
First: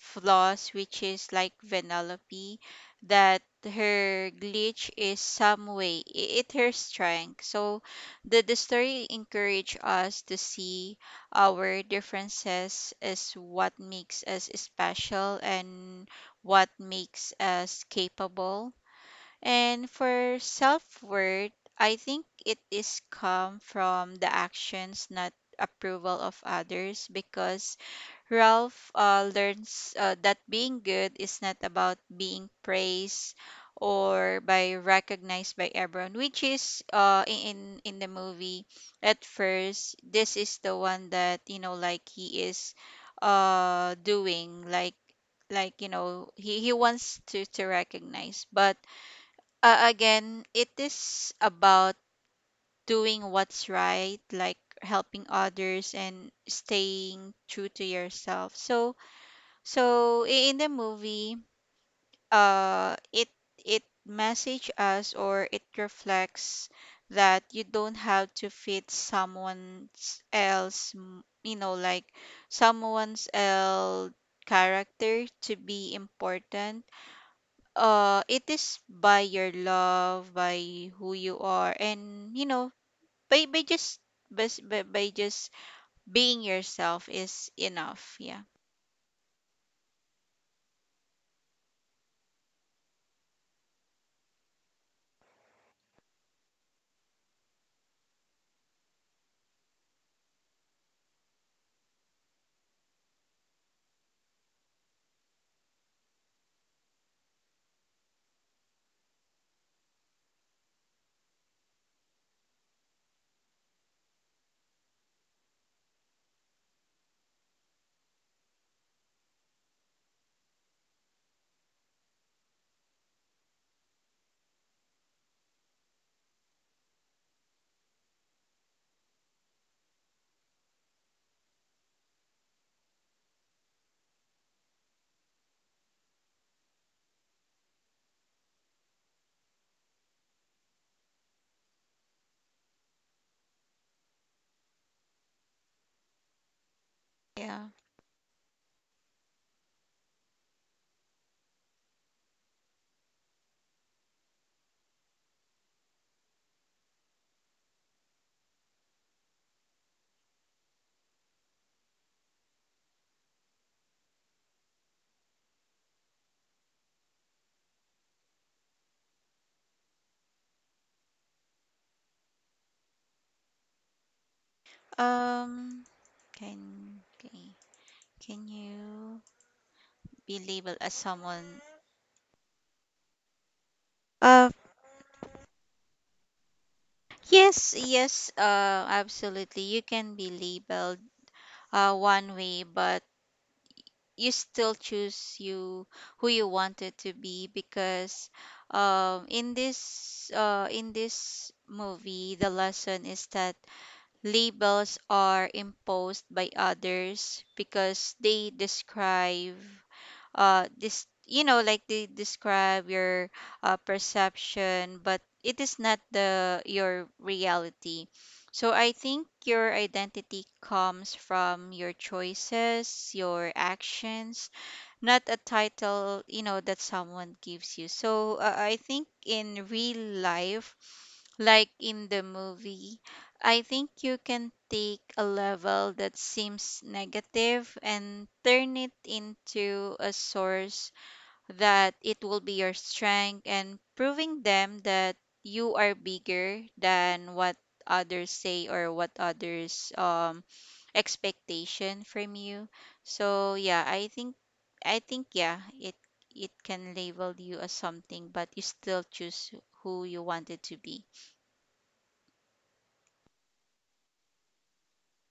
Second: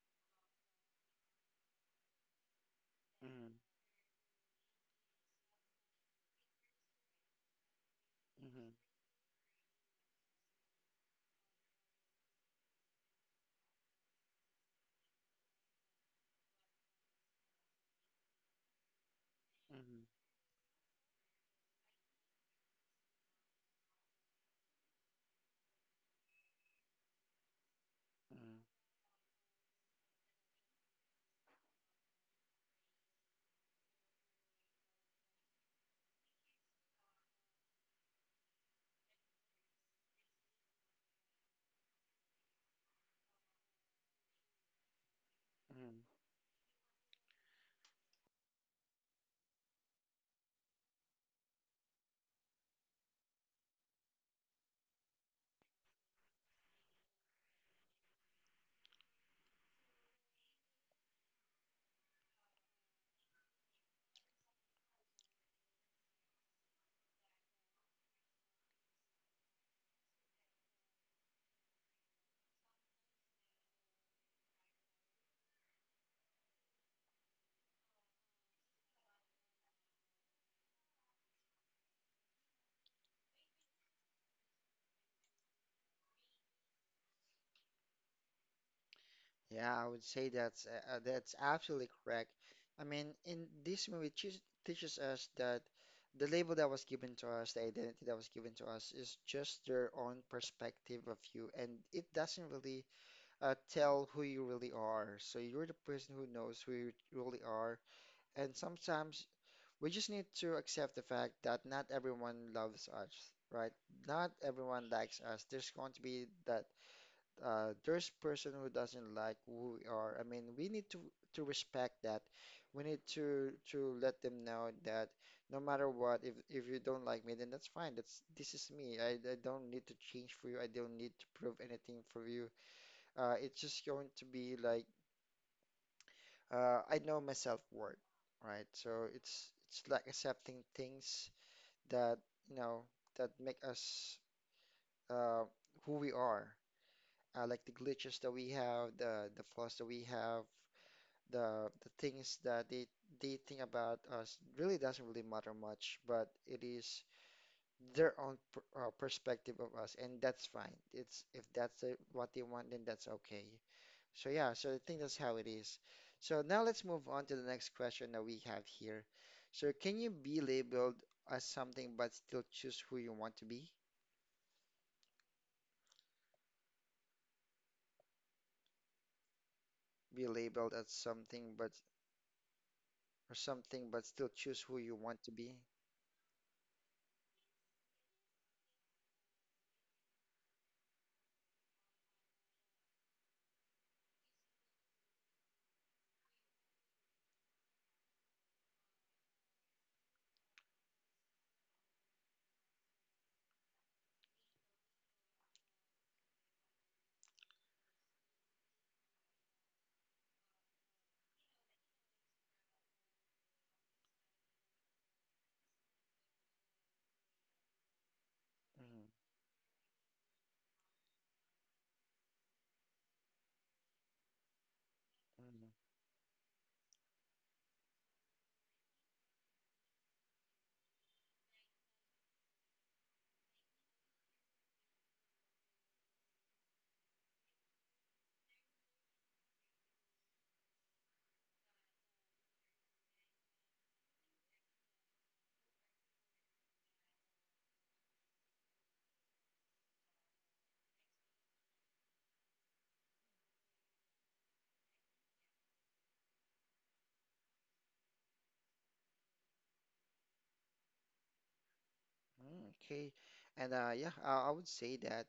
Speaker 2: flaws, which is like Vanellope, that
Speaker 1: Mm-hmm.
Speaker 2: her glitch is some way it her strength. So the
Speaker 1: Mm-hmm.
Speaker 2: story encourage us to see our differences as what makes us special and what makes us capable. And
Speaker 1: Mm-hmm.
Speaker 2: for self-worth, I think it is come from the actions, not approval of others, because
Speaker 1: Mm-hmm.
Speaker 2: Ralph learns that being good is not about being praised or by recognized by everyone, which is in the movie at first. This is the one that, you know, like he is doing, like, you
Speaker 1: Mm-hmm.
Speaker 2: know, he wants to recognize, but again, it is about doing what's right, like helping others and staying true to yourself. So, so in the movie, it it message us or it reflects that you don't have to fit someone else, you know, like someone's else character to be important. It is by your love, by who you are, and you know, by by just being yourself is enough. Yeah.
Speaker 1: Yeah, I would say that's absolutely correct. I mean, in this movie it teaches us that the label that was given to us, the identity that was given to us, is just their own perspective of you, and it doesn't really tell who you really are. So you're the person who knows who you really are. And sometimes we just need to accept the fact that not everyone loves us, right? Not everyone likes us. There's going to be that there's person who doesn't like who we are. I mean, we need to respect that. We need to let them know that no matter what, if you don't like me, then that's fine. That's this is me. I don't need to change for you. I don't need to prove anything for you. It's just going to be like I know my self-worth, right? So it's like accepting things that you know that make us uh, who we are,
Speaker 2: Yeah.
Speaker 1: like the glitches that we have, the flaws that we have, the things that they think about us really doesn't really matter much, but it is their own perspective of us, and that's fine. It's if that's what they want, then that's okay. So yeah, so I think that's how it is. So now let's move on to the next question that we have here. So can you be labeled as something but still choose who you want to be?
Speaker 2: um can, okay. Can you
Speaker 1: Be
Speaker 2: be
Speaker 1: labeled as
Speaker 2: labeled as
Speaker 1: something but
Speaker 2: someone?
Speaker 1: or something but still choose who you
Speaker 2: uh
Speaker 1: want to be?
Speaker 2: yes, yes, absolutely you can be labeled one way, but you still choose you, who you wanted to be. Because in this in this movie, the lesson is that labels are imposed by others because they describe this, you know, like they describe your perception, but it is not the your reality. So I
Speaker 1: Mm,
Speaker 2: think your identity comes from your choices, your actions, not a
Speaker 1: mm,
Speaker 2: title, you know, that someone gives you. So I think in real life, like in the movie, I think you can take a level that seems negative and turn it into a source that it will be your strength, and proving them that you are bigger than what others say or what others expectation from you. So yeah, I think, I think, yeah, it can label you as something, but you still choose who you wanted to be.
Speaker 1: okay. And yeah, I would say that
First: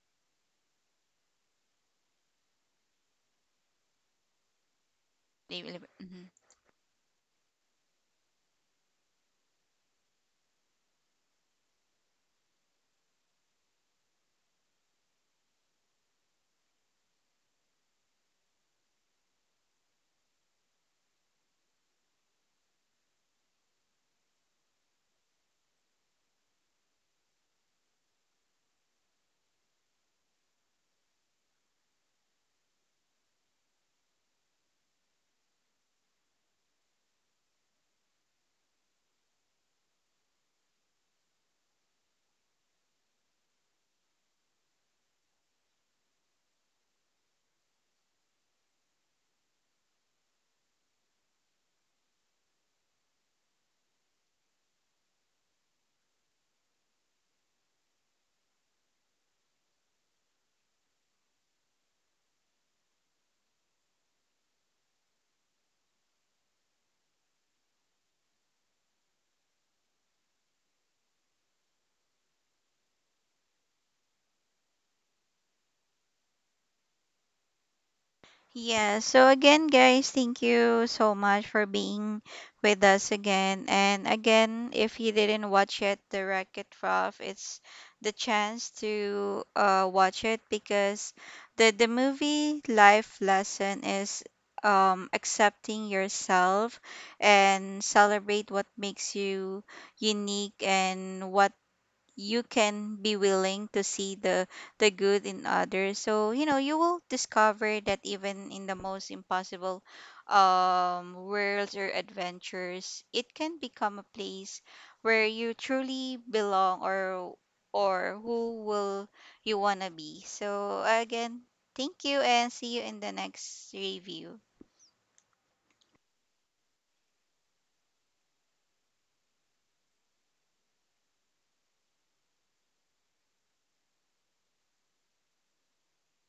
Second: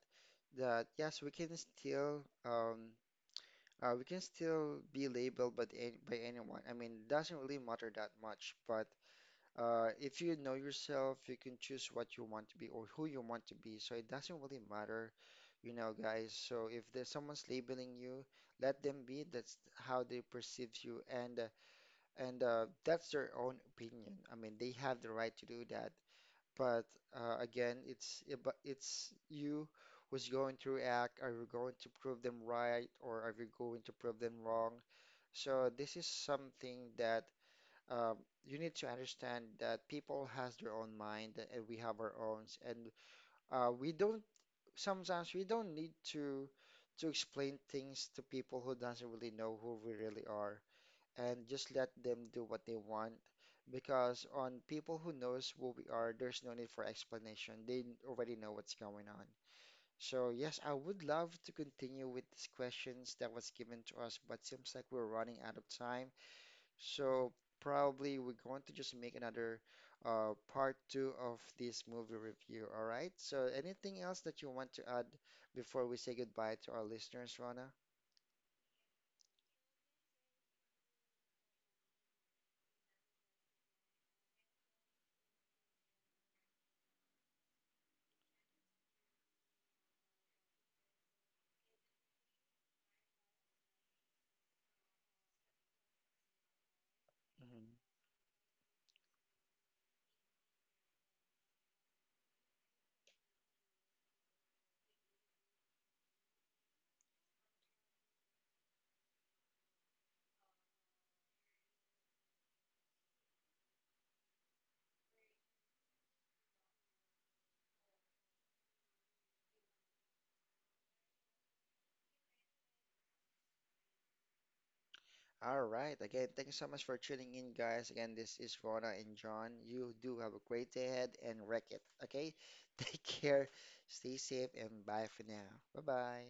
Speaker 1: that yes, we can still be labeled
Speaker 2: They
Speaker 1: by
Speaker 2: will-
Speaker 1: by
Speaker 2: mhm.
Speaker 1: anyone. I mean, it doesn't really matter that much, but uh, if you know yourself, you can choose what you want to be or who you want to be. So it doesn't really matter, you know, guys. So if there's someone's labeling you, let them be. That's how they perceive you, and that's their own opinion. I mean, they have the right to do that. But again, it's but it's you who's going to react. Are you going to prove them right, or are you going to prove them wrong? So this is something that uh, you need to understand that people has their own mind and we have our own, and we don't, sometimes we don't need to explain things to people who doesn't really know who we really are, and just let them do what they want, because on people who knows who we are, there's no need for explanation, they already know what's going on. So yes, I would love to continue with these questions that was given to us, but seems like we're running out of time. So probably we're going to just make another part two of this movie review. All right. So anything else that you want to add before we say goodbye to our listeners, Rona?
Speaker 2: Yeah, so again, guys, thank you so much for being with us again. And again, if you didn't watch it, the Racket Ralph, it's the chance to watch it, because the movie life lesson is accepting yourself
Speaker 1: Mhm.
Speaker 2: and celebrate what makes you unique, and what you can be willing to see the good in others. So you know, you will discover that even in the most impossible worlds or adventures, it can become a place where you truly belong, or who will you want to be. So again, thank you and see you in the next review.
Speaker 1: All right. Again, thank you so much for tuning in, guys. Again, this is Rona and John. You do have a great day ahead and wreck it. Okay. [laughs] Take care. Stay safe and bye for now. Bye bye.